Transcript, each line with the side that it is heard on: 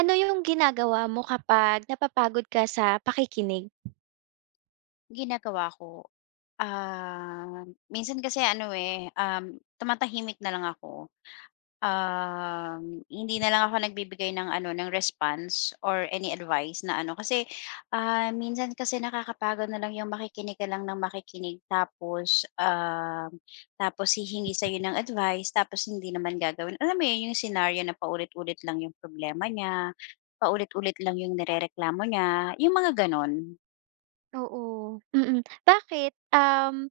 right: Ano yung ginagawa mo kapag napapagod ka sa pakikinig?
left: Ginagawa ko, ah, minsan kasi ano, eh, tumatahimik na lang ako. Hindi na lang ako nagbibigay ng ano, ng response or any advice na ano kasi, ah, minsan kasi nakakapagod na lang yung makikinig ka lang ng makikinig tapos, tapos hihingi sa'yo ng advice tapos hindi naman gagawin. Alam mo yun, yung senaryo na paulit-ulit lang yung problema niya, paulit-ulit lang yung nirereklamo niya, yung mga gano'n.
right: Oo, mm. Bakit? Um,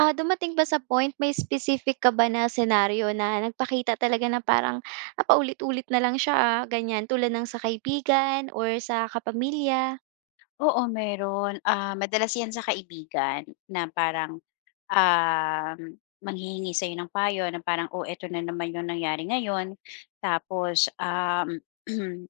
right: ah, Dumating ba sa point may specific ka ba na senaryo na nagpakita talaga na parang, paulit-ulit na lang siya, ganyan tulad ng sa kaibigan or sa kapamilya?
left: Oo, meron. Ah, madalas 'yan sa kaibigan na parang, um, manghihingi sa'yo ng payo na parang, "Oh, eto na naman yung nangyari ngayon." Tapos,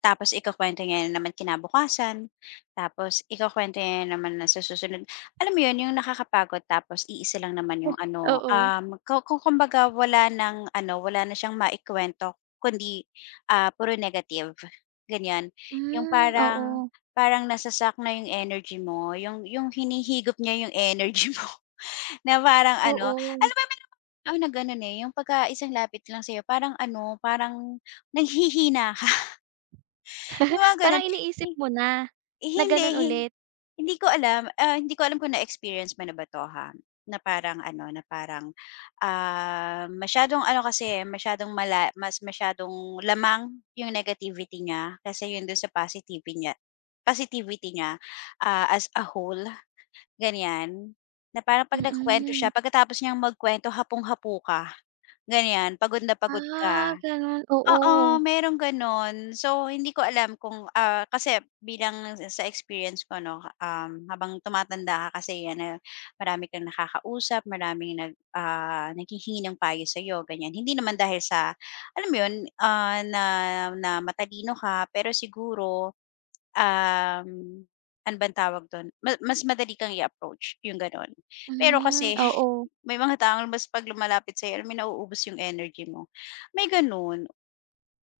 left: Tapos ikukuwento niya na naman kinabukasan, tapos ikukuwento niya naman na sa susunod, alam mo 'yun, yung nakakapagod tapos iisa lang naman yung ano,
right: Oo.
left: kung kumbaga wala ng ano, wala na siyang maikuwento kundi, ah, puro negative, ganyan. Yung
right: Hmm,
left: parang,
right: oo.
left: parang nasasak na yung energy mo, yung hinihigop niya yung energy mo. Na parang ano,
right: Oo.
left: alam mo may mga tao na gano'n, eh, yung pagka isang lapit lang sa'yo parang ano, parang nanghihina. Yung mga
right: Parang
left: gano'n. Hi
right: iniisip mo na
left: hindi,
right: gano'n
left: hin
right: ulit?
left: hindi ko alam, ah, Hindi ko alam kung na-experience mo na ba 'to, ha? Na parang ano, na parang, ah, masyadong ano kasi, masyadong mala mas masyadong lamang yung negativity niya kasi yun dun sa positivity niya, ah, as a whole, ganiyan. Na parang 'pag nagkukuwento siya,
right: Mm.
left: pagkatapos niyang magkwento hapong-hapo ka, ganiyan. Pagod na pagod
right: Ah,
left: ka.
right: gano'n, oo.
left: Oo, merong gano'n. So, hindi ko alam kung, ah, kasi bilang sa experience ko 'no, habang tumatanda ka kasi yan, na marami kang nakakausap, maraming naghihingi ng payo sa'yo, ganyan. Hindi naman dahil sa alam mo yun, ah, na na matalino ka, pero siguro, um, ano bang tawag dun, mas madali kang i-approach, yung gano'n. Pero
right: Hmm,
left: kasi
right: oo.
left: may mga taong mas 'pag lumalapit sa'yo, alam mo yun, nauubos yung energy mo, may gano'n.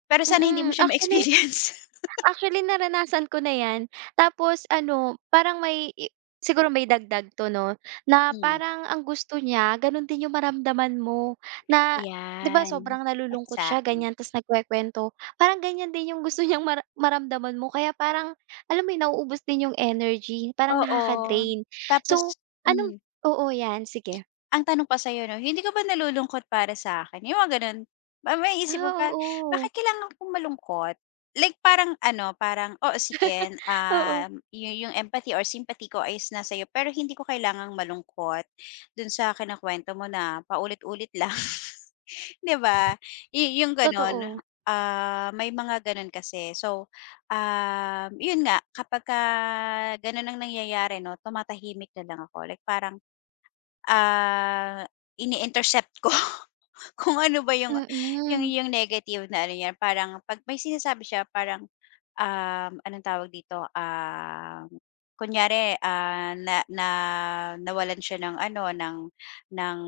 left: Pero sana hindi mo
right: Mm,
left: siya
right: actually
left: ma-experience.
right: Actually, naranasan ko na 'yan. Tapos ano, parang may i siguro may dagdag 'to 'no, na
left: Hmm,
right: parang ang gusto niya gano'n din yung maramdaman mo na 'di ba
left: ayan.
right: sobrang nalulungkot siya
left: Exactly.
right: ganyan tapos nagkukuwento, parang ganyan din yung gusto niyang maramdaman mo kaya parang alam mo yun, nauubos din yung energy, parang
left: Oo,
right: nakaka-drain.
left: tapos,
right: So, anong
left: hmm.
right: oo 'yan, sige.
left: Ang tanong pa sa'yo 'no, "Hindi ka ba nalulungkot para sa akin?" Yung mga gano'n. Maiisip mo
right: Ah,
left: pa,
right: oo.
left: bakit kailangan kong malungkot? Like parang ano, parang, oh sige,
right: Oo,
left: yung empathy or sympathy ko is na iyo, pero hindi ko kailangang malungkot dun sa kinukuwento mo na paulit-ulit lang. 'Di ba? Yung gano'n,
right: totoo.
left: ah, may mga gano'n kasi. So, 'yun nga kapag ka gano'n ang nangyayari 'no, tumatahimik na lang ako. Like parang, ah, ini-intercept ko kung ano ba yung, yung
right: Mm.
left: yung negative na ano niya, parang 'pag may sinasabi siya parang, anong tawag dito, kunyari, ah, na na nawalan siya ng ano, ng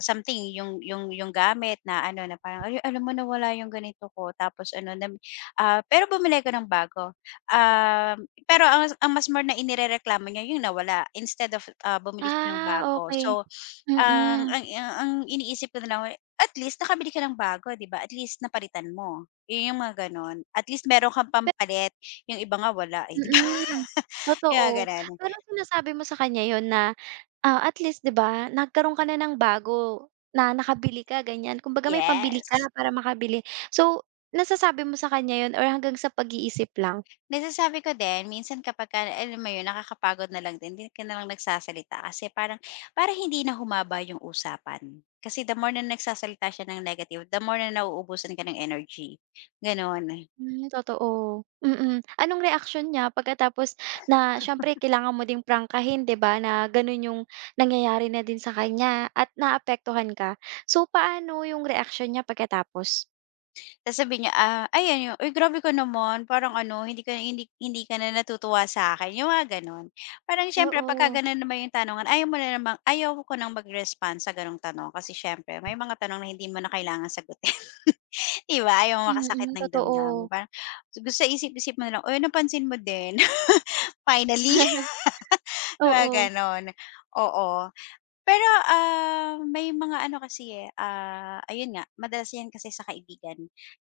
left: something, yung gamit na ano, na parang, "Ay, alam mo nawala yung ganito ko," tapos ano pero bumili ako ng bago. Um pero ang mas more na inirereklamo niya yung nawala instead of, ah, bumili siya ng
right: Ah,
left: bago.
right: okey.
left: So, ang
right: Mm.
left: ang ang ang iniisip ko na lang, at least nakabili ka ng bago, 'di ba? At least napalitan mo. Yun yung mga gano'n. At least meron kang pampalit, yung iba nga wala, eh, 'di ba?
right: Mm,
left: Yung mga
right: totoo.
left: gano'n.
right: Pero sinasabi mo sa kanya yun na, at least 'di ba nagkaroon ka na ng bago na nakabili ka ganyan, kumbaga may pambili ka
left: Yes.
right: para makabili. So, nasasabi mo sa kanya yun or hanggang sa pag-iisip lang?
left: Nasasabi ko din minsan kapagka alam mo yun nakakapagod na lang din, hindi ka na lang nagsasalita kasi parang para hindi na humaba yung usapan. Kasi the more na nagsasalita siya ng negative, the more na nauubusan ka ng energy, gano'n.
right: Hmm, totoo, mm. Anong reaksyon niya pagkatapos na siyempre kailangan mo ding prangkahin 'di ba na ganun yung nangyayari na din sa kanya at naapektuhan ka. So, paano yung reaksyon niya pagkatapos?
left: Tas sabihin niya, ah, ayan yung, "Uy grabe ka naman parang ano, hindi ka, hindi hindi ka na natutuwa sa akin." Yung mga gano'n. Parang siyempre pagka
right: Oo,
left: gano'n naman yung tanongan ayaw mo na namang ayaw ko nang mag-respond sa gano'ng tanong kasi siyempre may mga tanong na hindi mo na kailangang sagutin. 'Di ba? Ayaw mo makasakit
right: mm,
left: ng damdamin,
right: totoo.
left: parang gusto isip-isip mo na lang, "Uy, napansin mo din. Finally." Mga
right: Oo,
left: gano'n, oo. Pero, ah, may mga ano kasi, eh, ah, ayun nga, madalas 'yan kasi sa kaibigan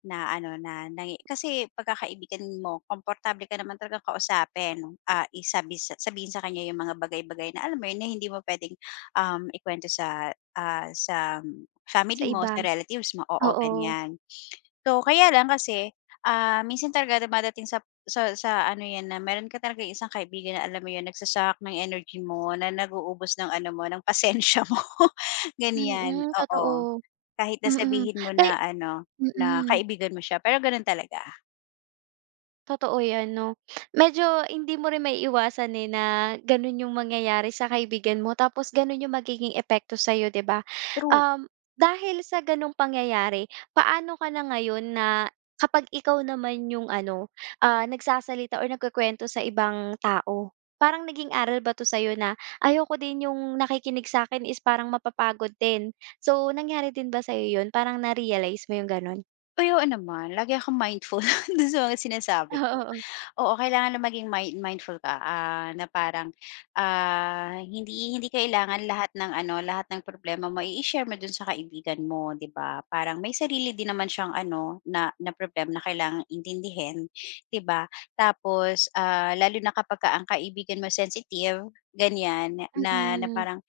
left: na ano, na kasi pagkakaibigan mo, komportable ka naman talagang kausapin, ah, isabi sa sabihin sa kanya yung mga bagay-bagay na alam mo yun, na hindi mo puwedeng, ikuwento sa, ah, sa
right: sa
left: family mo,
right: iba,
left: sa relatives mo, oo,
right: oo.
left: ganyan. So, kaya lang kasi, ah, minsan talaga dumadating sa sa ano 'yan na meron ka talaga isang kaibigan na alam mo 'yun, ng energy mo, na ng ano mo, ng pasensya mo, ganiyan,
right: Mm,
left: oo.
right: totoo,
left: Kahit na
right: mm.
left: sabihin mo
right: Kay
left: na ano, na
right: mm.
left: kaibigan mo siya, pero gano'n talaga,
right: Totoo 'yan 'no. Medyo hindi mo rin may iwasan eh, na gano'n 'yung mangyayari sa kaibigan mo tapos ganun 'yung magiging epekto sa'yo, 'di ba?
left: true.
right: Dahil sa gano'ng pangyayari, paano ka na ngayon na kapag ikaw naman 'yung ano, nagsasalita or nagkukuwento sa ibang tao? Parang naging aral ba 'to sa'yo na, "Ayoko din 'yung nakikinig sa akin is parang mapapagod din." So, nangyari din ba sa'yo 'yun? Parang na-realize mo 'yung gano'n?
left: Uy, oo naman. Lagi akong mindful do'n sa mga sinasabi
right: Oo,
left: ko.
right: oo.
left: Oo, kailangan na maging mindful ka, ah, na parang, ah, hindi hindi kailangan lahat ng ano, lahat ng problema mo i share mo do'n sa kaibigan mo, 'di ba? Parang may sarili din naman siyang ano, na na problema na kailangang intindihin, 'di ba? Tapos, ah, lalo na kapagka ang kaibigan mo sensitive, ganiyan, na na
right: Mm.
left: parang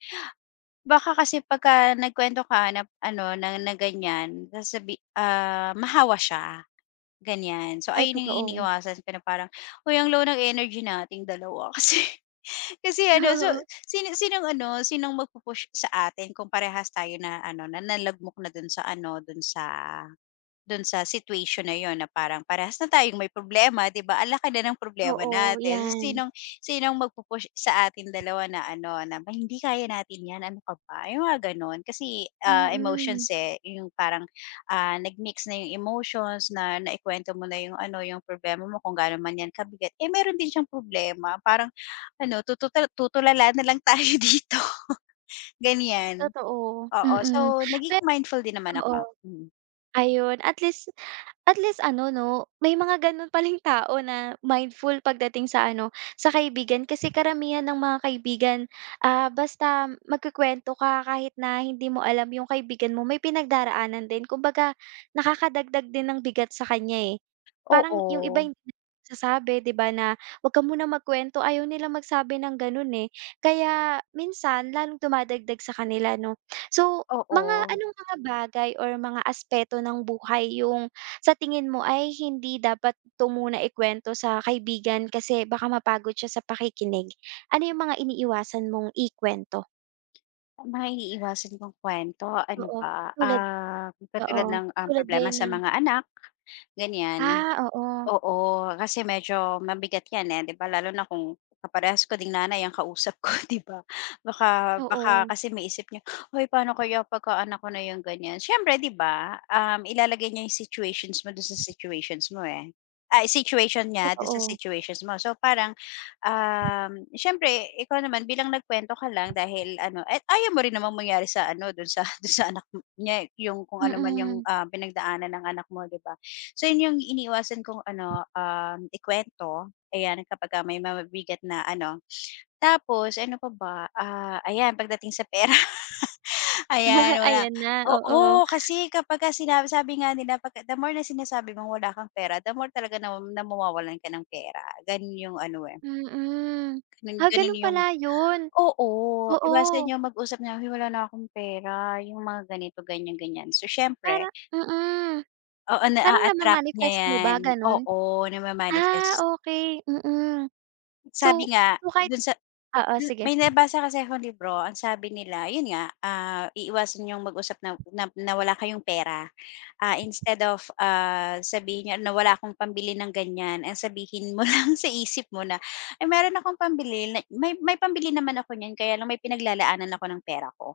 left: baka kasi pagka nagkuwento ka na ano, na na ganyan, mahawa siya, ganyan. So
right: Ay,
left: ayun yung
right: totoo.
left: iniiwasan ko na parang, "Uy, ang low ng energy nating dalawa." Kasi kasi ano, so sinong ano, sinong magpupush sa atin kung parehas tayo na ano, na nalagmok na dun sa ano, dun sa situation na yon na parang parehas na tayong may problema, 'di ba? Ala ka na ng
right: Oo,
left: problema
right: oo,
left: natin.
right: yan.
left: So, sinong sinong magpu sa atin dalawa na ano, na "Ba, hindi kaya natin 'yan, ano ka ba?" Yung mga ganun. Kasi, ah,
right: Mm.
left: emotions, eh, yung parang, ah, nag-mix na yung emotions na naikwento mo na yung ano, yung problema mo kung gaano man 'yan kabigat. Eh, meron din siyang problema. Parang ano, tututal tutulala na lang tayo dito, ganyan.
right: Totoo,
left: Oo,
right: mm.
left: so naging mindful din naman
right: Pero Oo.
left: ako. Mm.
right: Ayun, at least ano 'no, may mga gano'n palang tao na mindful pagdating sa ano, sa kaibigan kasi karamihan ng mga kaibigan, basta magkukuwento ka kahit na hindi mo alam yung kaibigan mo may pinagdaraanan din. Kumbaga nakakadagdag din ng bigat sa kanya, eh. Parang yung iba
left: Oo,
right: hindi nagsasabi 'di ba na, "Wag ka munang magkuwento." Ayaw nilang magsabi ng gano'n, eh. Kaya minsan lalong dumadagdag sa kanila 'no. So mga
left: oo.
right: anong mga bagay or mga aspeto ng buhay yung sa tingin mo ay hindi dapat 'to muna ikuwento sa kaibigan kasi baka mapagod siya sa pakikinig? Ano yung mga iniiwasan mong ikuwento?
left: Maiiwasan kong kwento ano
right: Oo,
left: ba,
right: tulad
left: ah, katulad
right: oo,
left: ng,
right: tulad ba
left: problema
right: yun
left: sa
right: ng
left: mga anak, ganyan.
right: oo,
left: Oo, kasi medyo mabigat 'yan, eh, 'di ba, lalo na kung kaparehas ko ding nanay ang kausap ko, 'di ba? Baka baka
right: oo,
left: kasi maiisip niya, "Hoy, paano kaya pagka anak ko na 'yung ganyan?" Siyempre 'di ba, ilalagay niya 'yung situations mo do'n sa situations mo, eh. Ay, situation niya do'n sa
right: totoo,
left: situations mo. So, parang, siyempre ikaw naman bilang nagkuwento ka lang dahil ano at ayaw mo rin namang mangyari sa ano do'n sa do'n sa anak niya, 'yung kung ano man 'yung,
right: mm.
left: ah, pinagdaanan ng anak mo, 'di ba? So yun yung iniiwasan kong ano, ikuwento, ayan kapagka may mabibigat na ano. Tapos ano pa ba, ah, ayan pagdating sa pera, ayan wala,
right: Ayan na, oo,
left: oo, kasi kapagka sinabi, sabi nga nila, pag the more na sinasabi mong wala kang pera, the more talaga na na mawawalan ka ng pera, ganun yung ano, eh,
right: mm.
left: ganun
right: Ah,
left: ganun
right: ganun
left: yung,
right: pala yun,
left: oo, iwasan
right: oo,
left: yung mag-usap na, "Uy, wala na akong pera," yung mga ganito, ganyan, ganyan. So
right: para
left: siyempre.
right: mm.
left: Oo,
right: Parang
left: attract niya
right: nama-manifest mo
left: 'yan.
right: ba ganun?
left: Oo,
right: Ah,
left: nama-manifest.
right: okey, mm. So
left: Sabi nga
right: so
left: dun sa,
right: oo, sige.
left: may nabasa kasi akong libro, ang sabi nila, 'yun nga, ah, iiwasan yung mag-usap na na na wala kayong pera. Ah, instead of, ah, sabihin niyo na wala akong pambili ng ganyan, ang sabihin mo lang sa isip mo na, "Ay, meron akong pambili, na may pambili naman ako niyan kaya lang may pinaglalaanan ako ng pera ko."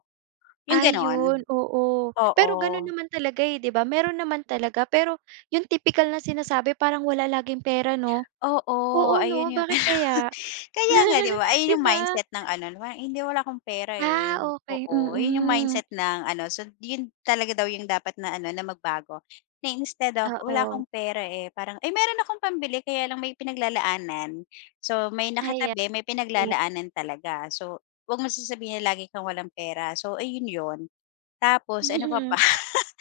left: 'Yung gano'n,
right: Ayun, oo.
left: oo.
right: Pero gano'n naman talaga, eh, 'di ba? Meron naman talaga, pero yung tipikal na sinasabi parang wala laging pera 'no?
left: Oo,
right: Oo 'no,
left: ayun yung
right: bakit
left: ano,
right: kaya?
left: kaya nga 'di ba,
right: 'Di
left: ayun yung
right: ba?
left: mindset ng ano na parang, "Eh, hindi, wala akong pera,
right: Ah,
left: eh."
right: okey,
left: Oo, yun yung
right: mm.
left: mindset ng ano, so yun talaga daw yung dapat na ano, na magbago, na instead of, "Wala akong
right: Oo,
left: pera, eh." Parang, "Ay, meron akong pambili kaya lang may pinaglalaanan." So may
right: ayan.
left: nakatabi, may pinaglalaanan talaga. So 'wag mo sasabihin na lagi kang walang pera. So ayun yun. Tapos ano pa
right: Mm.
left: ba?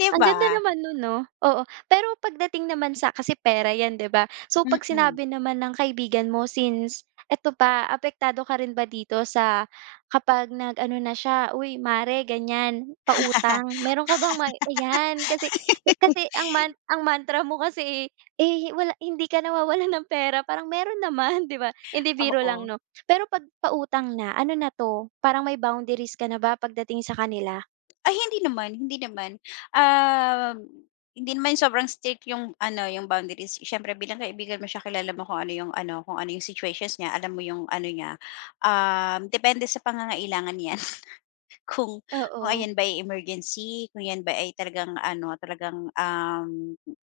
left: 'Di
right: Ang ganda
left: ba?
right: naman nun 'no, oo. Pero pagdating naman sa kasi pera 'yan 'di ba? So 'pag
left: Mm.
right: sinabi naman ng kaibigan mo since eto pa, apektado ka rin ba dito sa kapag nag-ano na siya, "Uy mare ganyan, pautang." Meron ka bang may ayan kasi kasi ang mantra mo kasi, eh, wala hindi ka nawawalan ng pera parang meron naman 'di ba? Hindi biro
left: Oo.
right: lang 'no. Pero 'pag pautang na, ano na 'to, parang may boundaries ka na ba pagdating sa kanila?
left: Ay hindi naman, hindi naman. Um, hindi naman sobrang strict yung ano, yung boundaries. Siyempre bilang kaibigan mo siya, kilala mo kung ano yung ano, kung ano yung situations niya, alam mo yung ano niya. Depende sa pangangailangan 'yan, kung kung
right: Oo.
left: ayan ba ay emergency, kung 'yan ba ay talagang ano, talagang,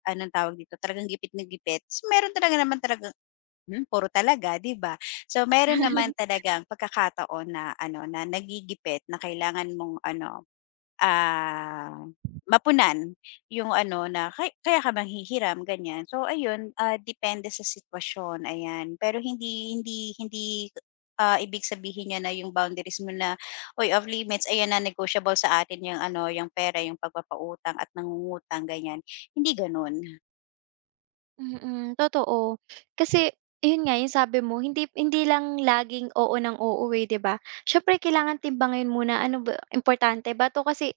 left: anong tawag dito, talagang gipit na gipit. So, meron talaga naman talagang, puro talaga, 'di ba? So, meron naman talagang pagkakataon na ano, na nagigipit na kailangan mong ano. Ah, mapunan yung ano na kay kaya ka manghihiram, ganyan. So ayun, ah, depende sa sitwasyon, ayan. Pero hindi hindi hindi, ah, ibig sabihin niya na yung boundaries mo na, "Uy, off limits, ayan na negotiable sa atin yung ano, yung pera, yung pagpapautang at nangungutang," ganyan. Hindi gano'n.
right: Mm, totoo. Kasi yun nga, yung sabi mo hindi hindi lang laging oo ng oo, eh, 'di ba? Siyempre kailangan timbangin muna ano ba importante ba 'to kasi,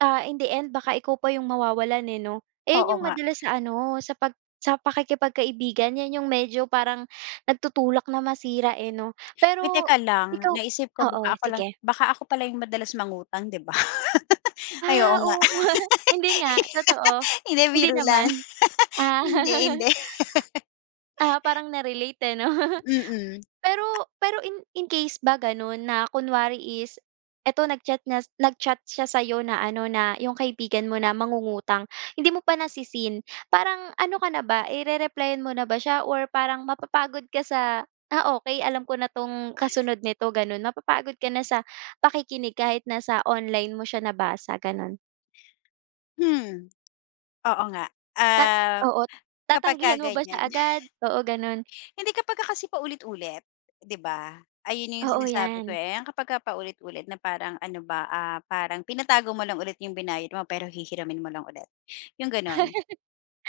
right: in the end baka ikaw pa yung mawawalan, eh, 'no?
left: Oo
right: Ayan yung
left: nga.
right: madalas sa ano, sa pakikipagkaibigan yan yung medyo parang nagtutulak na masira, eh, 'no?
left: Uy,
right: Pero
left: teka lang,
right: ikaw
left: naisip ko
right: Oo,
left: baka ako lang,
right: sige.
left: baka ako pala yung madalas mangutang, 'di ba? Ay,
right: Ah,
left: oo nga.
right: oo hindi nga, totoo.
left: Hindi,
right: Hindi
left: biro lang.
right: naman? Ah,
left: Hindi, hindi.
right: parang na-relate, eh, 'no?
left: Mm.
right: Pero pero in case ba gano'n na kunwari is eto nag-chat siya sa'yo na ano, na yung kaibigan mo na mangungutang, hindi mo pa parang ano ka na ba, mo na ba siya or parang mapapagod ka sa, "Ah, okay, alam ko na 'tong kasunod nito," gano'n? Mapapagod ka na sa pakikinig kahit nasa online mo siya nabasa, gano'n?
left: Hmm, oo nga.
right: Ta
left: Ah,
right: Oo,
left: kapagka
right: tatanggihan mo ba siya
left: ganyan
right: agad? Oo, gano'n.
left: hindi, kapagka kasi paulit-ulit, 'di ba? Ayun yung
right: Oo,
left: sinasabi ko,
right: 'yan.
left: eh, ang kapagka paulit-ulit na parang ano ba, ah, parang pinatago mo lang ulit yung binayad mo pero hihiramin mo lang ulit, yung gano'n.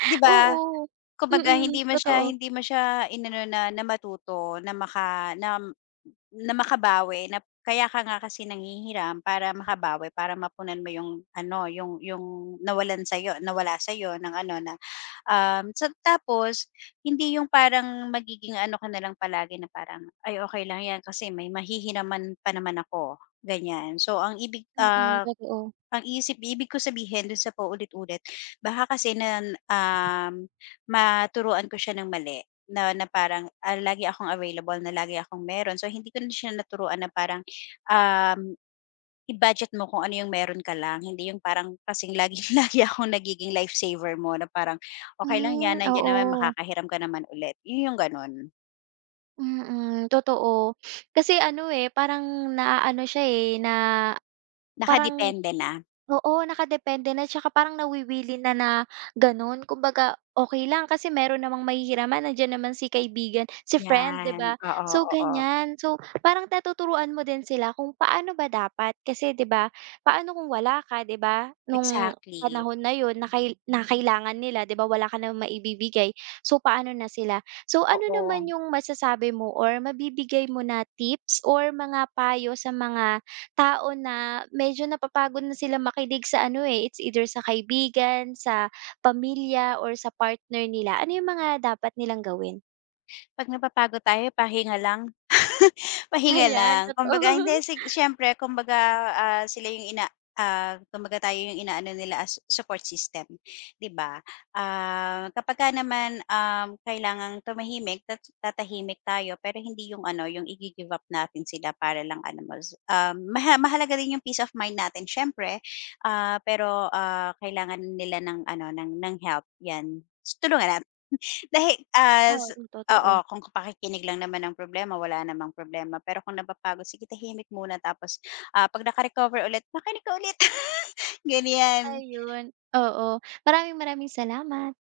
left: 'Di ba?
right: Oo.
left: Kumbaga
right: Mm,
left: hindi mo siya
right: totoo.
left: hindi mo siya inano na na matuto, na maka na na makabawi, na kaya ka nga kasi nanghihiram para makabawi, para mapunan mo yung ano, yung nawalan sa'yo, nawala sa'yo ng ano na, sa tapos hindi yung parang magiging ano ka na lang palagi na parang, "Ay okey lang 'yan kasi may mahihiraman pa naman ako," ganyan. So ang ibig,
right: Mm,
left: ah,
right: totoo.
left: ang isip ibig ko sabihin dun sa paulit-ulit baka kasi na, um, maturuan ko siya ng mali. Na na parang, ah, lagi akong available, na lagi akong meron. So hindi ko na siya naturuan na parang, um, i-budget mo kung ano yung meron ka lang. Hindi yung parang kasing laging lagi akong nagiging lifesaver mo na parang, "Okay lang
right: Hmm,
left: 'yan, nandiyan naman,
right: oo.
left: makakahiram ka naman ulit." Yun yung gano'n.
right: Mm, totoo. Kasi ano, eh, parang naaano siya, eh, na. Parang
left: Nakadepende na.
right: oo, nakadepende na tsaka parang nawiwili na na gano'n. Kumbaga, okey lang kasi meron namang mahihiraman, nandiyan naman si kaibigan si friend, 'di
left: 'Yan,
right: ba?
left: oo,
right: So,
left: oo. Oo.
right: ganyan. So, parang natuturuan mo din sila kung paano ba dapat kasi, 'di ba, paano kung wala ka, 'di ba, nung
left: Exactly,
right: panahon na 'yun na kailangan nila, 'di ba, wala ka namang maibibigay. So, paano na sila? So, ano
left: oo.
right: naman yung masasabi mo or mabibigay mo na tips or mga payo sa mga tao na medyo napapagod na sila makinig sa ano, eh, it's either sa kaibigan, sa pamilya, or sa partner nila. Ano yung mga dapat nilang gawin?
left: 'Pag napapagod tayo pahinga lang. Pahinga
right: Ayan,
left: lang.
right: totoo.
left: Kumbaga hindi, siyempre kumbaga, ah, sila yung kumbaga tayo yung inaano nila as support system, 'di ba? Ah, kapagka naman, kailangang tumahimik, tatahimik tayo pero hindi yung ano, yung i give up natin sila para lang ano mas, mahalaga din yung peace of mind natin siyempre, ah, pero, ah, kailangan nila ng ano, ng help, 'yan. Tulungan dahil as,
right: Oo,
left: oo,
right: totoo.
left: kung pakikinig lang naman ang problema, wala namang problema. Pero kung napapagod, sige tahimik muna tapos, ah, 'pag naka-recover ulit, makinig ka ulit, ganyan.
right: Ayun, oo. Maraming maraming salamat.